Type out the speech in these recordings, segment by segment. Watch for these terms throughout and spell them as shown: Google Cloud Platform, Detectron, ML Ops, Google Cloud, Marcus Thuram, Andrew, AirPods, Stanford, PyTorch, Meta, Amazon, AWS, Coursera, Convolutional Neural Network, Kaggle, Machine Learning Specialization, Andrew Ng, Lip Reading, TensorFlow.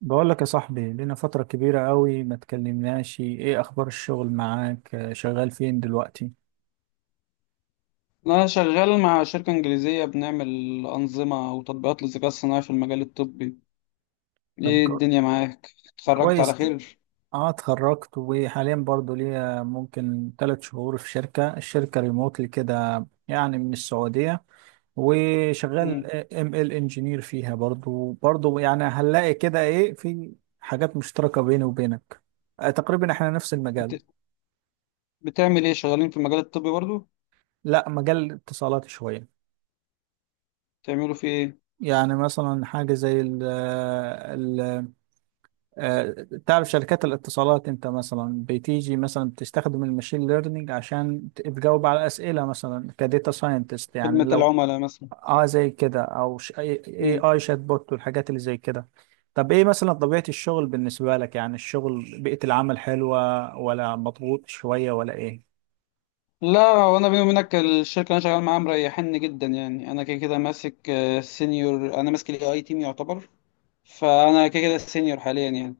بقول لك يا صاحبي، لنا فترة كبيرة قوي ما تكلمناش. ايه اخبار الشغل معاك؟ شغال فين دلوقتي؟ أنا شغال مع شركة إنجليزية بنعمل أنظمة وتطبيقات للذكاء الصناعي في المجال الطبي، طب إيه الدنيا معاك؟ اتخرجت على كويس. خير؟ اه اتخرجت، وحاليا برضو ليا ممكن 3 شهور في شركة الشركة ريموتلي كده يعني من السعودية. مم. وشغال ال انجينير فيها برضو يعني. هنلاقي كده ايه في حاجات مشتركة بيني وبينك. تقريبا احنا نفس المجال. بت... بتعمل إيه؟ شغالين في المجال الطبي برضو؟ لا، مجال اتصالات شوية. بتعملوا في إيه؟ يعني مثلا حاجة زي ال، آه، تعرف شركات الاتصالات انت، مثلا بتيجي مثلا بتستخدم الماشين ليرنينج عشان تجاوب على اسئله، مثلا كديتا ساينتست يعني خدمة لو. العملاء مثلا؟ اه، زي كده، او اي اي مم. آي شات بوت والحاجات اللي زي كده. طب ايه مثلا طبيعه الشغل بالنسبه لك؟ يعني الشغل، بيئه العمل حلوه ولا مضغوط شويه ولا ايه؟ لا وأنا بيني وبينك الشركة اللي أنا شغال معاها مريحني جدا يعني، أنا كده كده ماسك سينيور، أنا ماسك ال AI تيم يعتبر، فأنا كده كده سينيور حاليا يعني.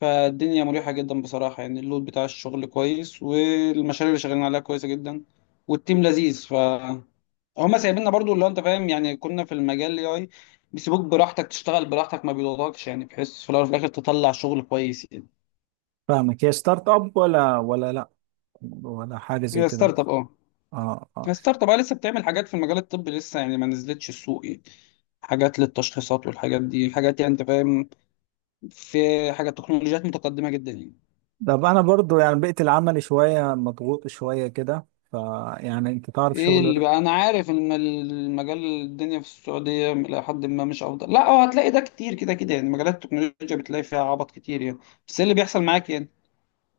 فالدنيا مريحة جدا بصراحة يعني اللود بتاع الشغل كويس، والمشاريع اللي شغالين عليها كويسة جدا، والتيم لذيذ. ف هما سايبيننا برضو، اللي هو انت فاهم يعني، كنا في المجال الاي اي بيسيبوك براحتك، تشتغل براحتك، ما بيضغطكش، يعني بحيث في الاول وفي الاخر تطلع شغل كويس يعني. فاهمك. هي ستارت اب ولا لا ولا حاجه زي هي كده؟ ستارت اب اه. اه، اه. هي ستارت اب اه، لسه بتعمل حاجات في المجال الطبي، لسه يعني ما نزلتش السوق يعني. حاجات للتشخيصات والحاجات دي، حاجات يعني انت فاهم، في حاجات تكنولوجيات متقدمة جدا يعني. طب انا برضو يعني بيئه العمل شويه مضغوط شويه كده، فيعني انت تعرف ايه اللي شغل. بقى؟ انا عارف ان المجال الدنيا في السعوديه الى حد ما مش افضل، لا هو هتلاقي ده كتير، كده كده يعني مجالات التكنولوجيا بتلاقي فيها عبط كتير يعني. بس إيه اللي بيحصل معاك يعني؟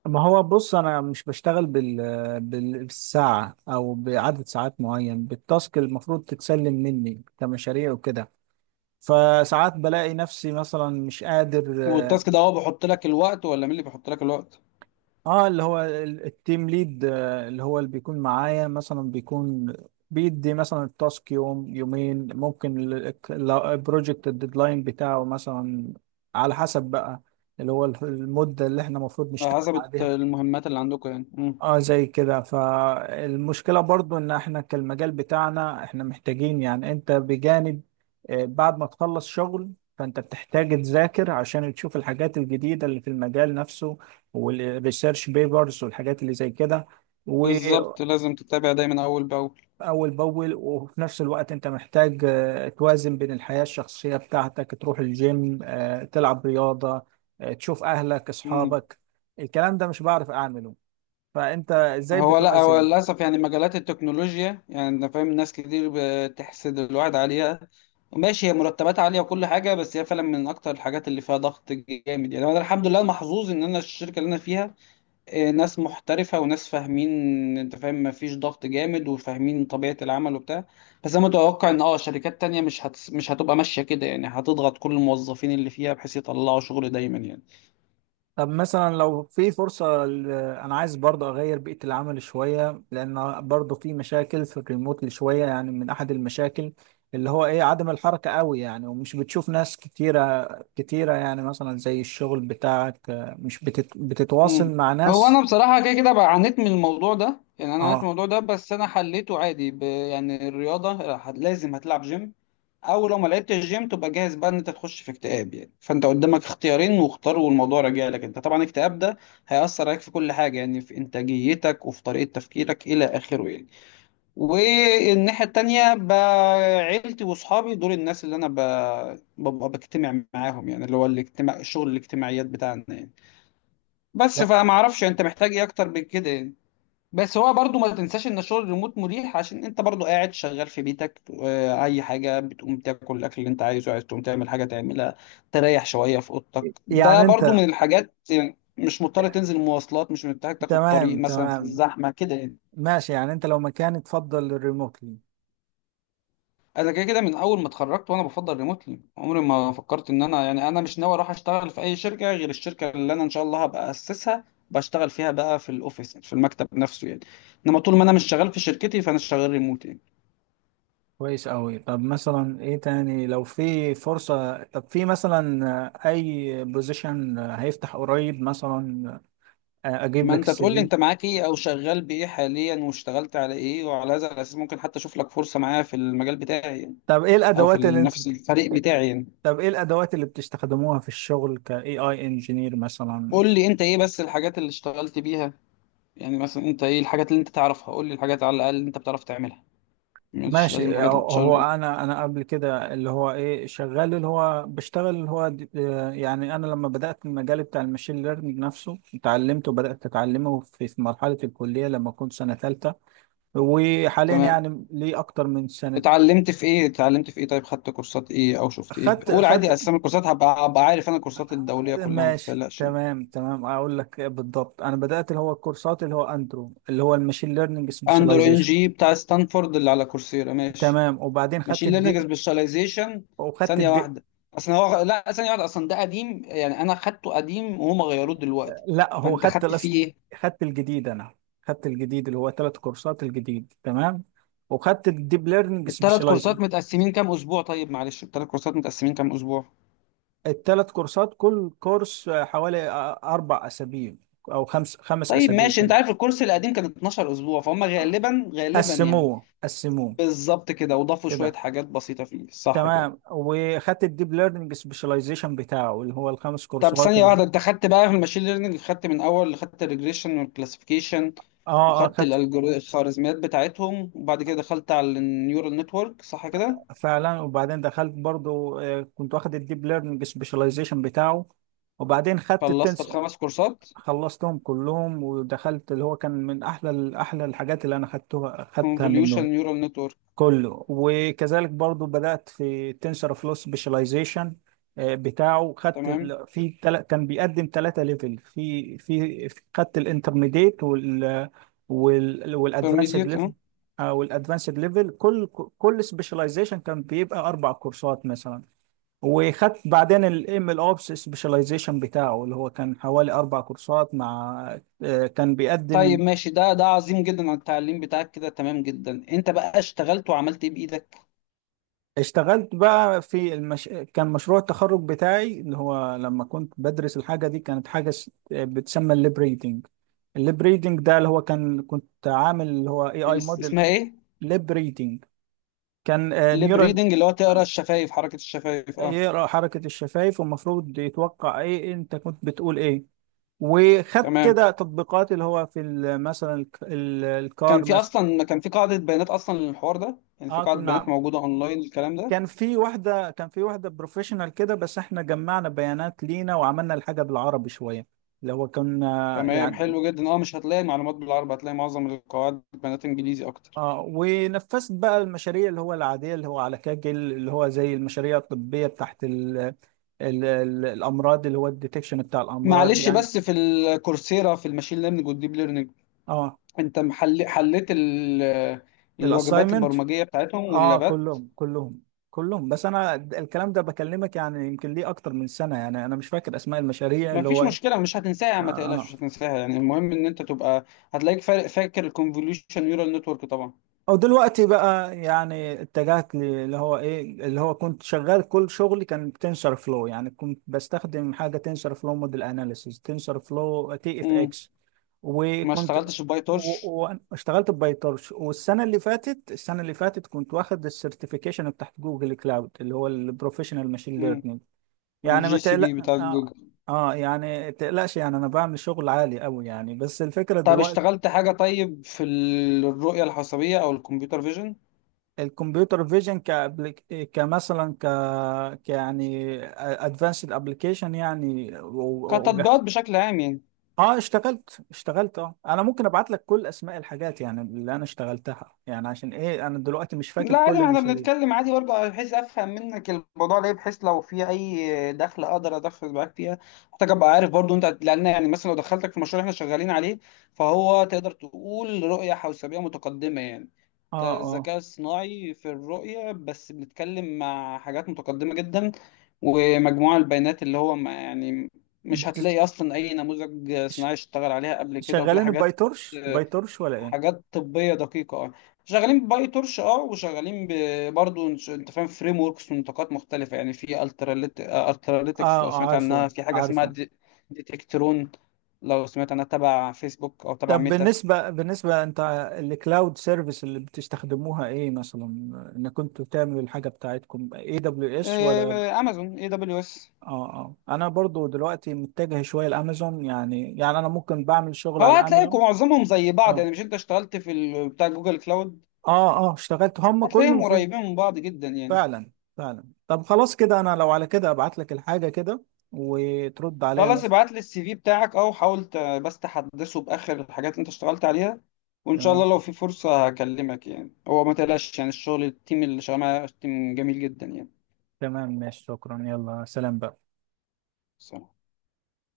ما هو بص، انا مش بشتغل بالساعه او بعدد ساعات معين، بالتاسك المفروض تتسلم مني كمشاريع وكده. فساعات بلاقي نفسي مثلا مش قادر، اه. والتاسك ده هو بيحط لك الوقت، ولا مين اللي بيحط لك الوقت؟ اللي هو التيم ليد، اللي هو اللي بيكون معايا، مثلا بيكون بيدي مثلا التاسك يوم يومين. ممكن البروجكت الديدلاين بتاعه مثلا على حسب بقى، اللي هو المدة اللي احنا المفروض على نشتغل حسب عليها. المهمات اللي عندكم يعني. مم. اه، زي كده. فالمشكلة برضو ان احنا كالمجال بتاعنا، احنا محتاجين يعني انت بجانب، بعد ما تخلص شغل فانت بتحتاج تذاكر عشان تشوف الحاجات الجديدة اللي في المجال نفسه، والريسيرش بيبرز والحاجات اللي زي كده، وأول بالظبط، لازم تتابع دايما اول باول. بأول. وفي نفس الوقت انت محتاج توازن بين الحياة الشخصية بتاعتك، تروح الجيم، تلعب رياضة، تشوف أهلك مم. أصحابك. الكلام ده مش بعرف أعمله. فأنت إزاي هو لا، هو بتوازن؟ للأسف يعني مجالات التكنولوجيا، يعني أنا فاهم ناس كتير بتحسد الواحد عليها. ماشي، هي مرتبات عالية وكل حاجة، بس هي فعلا من أكتر الحاجات اللي فيها ضغط جامد. يعني أنا الحمد لله محظوظ إن أنا الشركة اللي أنا فيها ناس محترفة وناس فاهمين. أنت فاهم، مفيش ضغط جامد، وفاهمين طبيعة العمل وبتاع. بس أنا متوقع إن شركات تانية مش مش هتبقى ماشية كده، يعني هتضغط كل الموظفين اللي فيها بحيث يطلعوا شغل دايما يعني. طب مثلا لو في فرصة، أنا عايز برضه أغير بيئة العمل شوية، لأن برضه في مشاكل في الريموت اللي شوية يعني. من أحد المشاكل اللي هو إيه عدم الحركة قوي يعني، ومش بتشوف ناس كتيرة كتيرة يعني. مثلا زي الشغل بتاعك مش بتتواصل مم. مع هو ناس. انا بصراحه كده كده بقى عانيت من الموضوع ده، يعني انا عانيت من آه. الموضوع ده، بس انا حليته عادي يعني الرياضه لازم هتلعب جيم، او لو ما لعبتش جيم تبقى جاهز بقى ان انت تخش في اكتئاب يعني. فانت قدامك اختيارين، واختار، والموضوع راجع لك انت. طبعا الاكتئاب ده هيأثر عليك في كل حاجه، يعني في انتاجيتك وفي طريقه تفكيرك الى اخره يعني. والناحيه التانيه بقى عيلتي واصحابي، دول الناس اللي انا ببقى بجتمع معاهم يعني، اللي هو الاجتماع الشغل الاجتماعيات بتاعنا يعني. بس لا. فما اعرفش انت محتاج ايه اكتر من كده يعني. بس هو برضو ما تنساش ان الشغل الريموت مريح، عشان انت برضو قاعد شغال في بيتك، اي حاجه بتقوم تاكل الاكل اللي انت عايزه، عايز تقوم تعمل حاجه تعملها، تريح شويه في اوضتك. ده يعني برضو أنت، من الحاجات، يعني مش مضطر تنزل مواصلات، مش محتاج تاخد تمام طريق مثلا في تمام الزحمه كده يعني. ماشي. يعني أنت لو مكاني تفضل الريموت؟ انا كده كده من اول ما اتخرجت وانا بفضل ريموتلي، عمري ما فكرت ان انا، يعني انا مش ناوي اروح اشتغل في اي شركه غير الشركه اللي انا ان شاء الله هبقى اسسها، بشتغل فيها بقى في الاوفيس، في المكتب نفسه يعني. انما طول ما انا مش شغال في شركتي فانا شغال ريموت يعني. كويس أوي. طب مثلا إيه تاني، لو في فرصة؟ طب في مثلا أي بوزيشن هيفتح قريب مثلا، أجيب ما لك انت السي تقول لي في. انت معاك ايه، او شغال بايه حاليا، واشتغلت على ايه، وعلى هذا الاساس ممكن حتى اشوف لك فرصه معايا في المجال بتاعي يعني، طب إيه او في الأدوات اللي أنتوا نفس بت- الفريق بتاعي يعني. طب إيه الأدوات اللي بتستخدموها في الشغل ك AI engineer مثلا؟ قول لي انت ايه بس الحاجات اللي اشتغلت بيها. يعني مثلا انت ايه الحاجات اللي انت تعرفها؟ قول لي الحاجات على الاقل اللي انت بتعرف تعملها، مش لازم ماشي. الحاجات هو اللي. أنا قبل كده اللي هو إيه شغال، اللي هو بشتغل اللي هو يعني أنا لما بدأت المجال بتاع الماشين ليرنينج نفسه اتعلمته، وبدأت أتعلمه في مرحلة الكلية لما كنت سنة ثالثة. وحاليا تمام. يعني ليه اكتر من سنه. اتعلمت في ايه؟ اتعلمت في ايه؟ طيب خدت كورسات ايه او شفت ايه؟ خدت قول عادي خدت اسامي الكورسات، هبقى هبقى عارف، انا الكورسات الدوليه كلها، ما ماشي، تقلقش. تمام تمام. اقول لك بالضبط، انا بدات اللي هو الكورسات اللي هو اندرو، اللي هو الماشين ليرنينج اندرو ان سبيشاليزيشن. جي بتاع ستانفورد اللي على كورسيرا، ماشي. تمام. وبعدين خدت ماشين الدي، ليرنينج سبيشاليزيشن. وخدت ثانيه الدي، واحده. اصلا هو، لا، ثانيه واحده، اصلا ده قديم يعني، انا خدته قديم وهم غيروه دلوقتي. لا هو فانت خدت فيه ايه؟ خدت الجديد انا. خدت الجديد اللي هو 3 كورسات الجديد. تمام. وخدت الديب ليرنينج الثلاث سبيشاليزيشن. كورسات متقسمين كام اسبوع؟ طيب معلش، الثلاث كورسات متقسمين كام اسبوع؟ الثلاث كورسات كل كورس حوالي 4 اسابيع، او خمس طيب اسابيع ماشي، كده. انت عارف الكورس القديم كان 12 اسبوع، فهم غالبا غالبا يعني. قسموه بالظبط كده، وضافوا شوية كده. حاجات بسيطة فيه، صح كده؟ تمام. وخدت الديب ليرنينج سبيشاليزيشن بتاعه اللي هو الخمس طب كورسات ثانية اللي هم، واحدة، انت خدت بقى في الماشين ليرنينج، خدت من اول خدت الريجريشن والكلاسيفيكيشن، اه اه وخدت خدت. الالجوريزم الخوارزميات بتاعتهم، وبعد كده دخلت على النيورال نتورك، صح كده؟ فعلا. وبعدين دخلت برضو كنت واخد الديب ليرنينج سبيشاليزيشن بتاعه، وبعدين خدت خلصت التنس. الخمس كورسات؟ خلصتهم كلهم. ودخلت اللي هو كان من احلى احلى الحاجات اللي انا خدتها خدتها كونفوليوشن منه نيورال نتورك. كله. وكذلك برضو بدأت في تنسر فلو سبيشاليزيشن بتاعه. خدت تمام. ال... في تل... كان بيقدم 3 ليفل خدت الانترميديت وال والادفانسد انترميديت ليفل، اه. او الادفانسد ليفل. كل سبيشاليزيشن كان بيبقى 4 كورسات مثلا. وخدت بعدين الام ال اوبس سبيشاليزيشن بتاعه اللي هو كان حوالي 4 كورسات، مع كان طيب بيقدم. ماشي، ده عظيم جدا على التعليم بتاعك كده، تمام جدا. انت بقى اشتغلت وعملت ايه بايدك؟ اشتغلت بقى في كان مشروع التخرج بتاعي اللي هو لما كنت بدرس الحاجة دي، كانت حاجة بتسمى الليب ريدنج. الليب ريدنج ده اللي هو كان كنت عامل اللي هو اي اي موديل اسمها ايه؟ ليب ريدنج. كان ليب نيورال. ريدنج، اللي هو تقرا الشفايف، حركة الشفايف اه. يقرأ حركة الشفايف، والمفروض يتوقع ايه انت كنت بتقول ايه. وخدت تمام. كده تطبيقات اللي هو في مثلا كان الكار في مثلا. اصلا، كان في قاعده بيانات اصلا للحوار ده يعني؟ في اه قاعده بيانات كنا، موجوده اونلاين الكلام ده. كان في واحدة بروفيشنال كده، بس احنا جمعنا بيانات لينا وعملنا الحاجة بالعربي شوية. اللي هو كنا تمام، يعني، حلو جدا. اه، مش هتلاقي معلومات بالعربي، هتلاقي معظم القواعد بيانات انجليزي اكتر. اه. ونفذت بقى المشاريع اللي هو العادية اللي هو على كاجل اللي هو زي المشاريع الطبية بتاعت ال ال ال الأمراض، اللي هو الديتكشن بتاع الأمراض معلش، يعني. بس في الكورسيرا في الماشين ليرنينج والديب ليرنينج، اه، انت محل حليت الوجبات الأسايمنت. البرمجيه بتاعتهم اه، واللابات؟ كلهم. بس أنا الكلام ده بكلمك يعني يمكن ليه أكتر من سنة، يعني أنا مش فاكر أسماء المشاريع اللي مفيش هو إيه. مشكله، مش هتنساها اه. ما تقلقش، مش آه. هتنساها يعني. المهم ان انت تبقى، هتلاقيك فاكر الكونفوليوشن نيورال نتورك طبعا. او دلوقتي بقى يعني اتجهت اللي هو ايه اللي هو كنت شغال. كل شغلي كان تنسر فلو يعني، كنت بستخدم حاجه تنسر فلو موديل اناليسيس، تنسر فلو تي اف امم اكس. ما وكنت اشتغلتش بباي تورش؟ و- واشتغلت ببايتورش. والسنه اللي فاتت السنه اللي فاتت كنت واخد السيرتيفيكيشن بتاعت جوجل كلاود، اللي هو البروفيشنال ماشين امم ليرنينج. يعني ما الجي سي بي تقلق، بتاع اه. جوجل. آه يعني تقلقش. يعني انا بعمل شغل عالي قوي يعني، بس الفكره. طب اشتغلت حاجة طيب في الرؤية الحسابية أو الكمبيوتر فيجن؟ الكمبيوتر فيجن كأبليك... كمثلا ك... ك يعني ادفانسد ابلكيشن يعني، كتطبيقات وجاهزه. بشكل عام يعني. اه اشتغلت اه، انا ممكن ابعت لك كل اسماء الحاجات يعني، اللي انا اشتغلتها يعني، عشان ايه انا دلوقتي مش فاكر لا عادي، كل ما احنا المشاريع. بنتكلم عادي برضه، بحيث افهم منك الموضوع، ليه؟ بحيث لو في اي دخل اقدر ادخل معاك فيها. محتاج ابقى عارف برضه انت، لان يعني مثلا لو دخلتك في مشروع احنا شغالين عليه، فهو تقدر تقول رؤية حوسبية متقدمة يعني. اه، ده اه. الذكاء الصناعي في الرؤية، بس بنتكلم مع حاجات متقدمة جدا، ومجموعة البيانات اللي هو ما يعني، مش بتز... هتلاقي اصلا اي نموذج ش... صناعي اشتغل عليها قبل كده، وكده شغالين حاجات. بايتورش ولا ايه؟ حاجات طبيه دقيقه اه. شغالين باي تورش اه، وشغالين برضو انت فاهم فريم وركس ونطاقات مختلفه يعني. في التراليت اه التراليتكس لو سمعت عنها، عارفه في حاجه اسمها عارفه. ديتكترون، لو سمعت عنها تبع فيسبوك او تبع طب ميتا. بالنسبة انت، الكلاود سيرفيس اللي بتستخدموها ايه مثلا؟ انك كنتوا بتعملوا الحاجة بتاعتكم اي دبليو اس ولا؟ امازون اي دبليو اس. اه. اه انا برضو دلوقتي متجه شويه لامازون يعني انا ممكن بعمل شغل هو على هتلاقيكم امازون. معظمهم زي بعض يعني، اه، مش انت اشتغلت في بتاع جوجل كلاود؟ اه، اه اشتغلت، هم كلهم هتلاقيهم فين. قريبين من بعض جدا يعني. فعلا. فعلا. طب خلاص كده انا لو على كده ابعت لك الحاجه كده، وترد عليا خلاص، مثلا. ابعت لي السي في بتاعك، او حاول بس تحدثه باخر الحاجات اللي انت اشتغلت عليها، وان شاء تمام الله لو في فرصة هكلمك يعني. هو ما تقلقش يعني، الشغل التيم اللي شغال معاه تيم جميل جدا تمام ماشي، شكرا، يلا سلام بقى. يعني.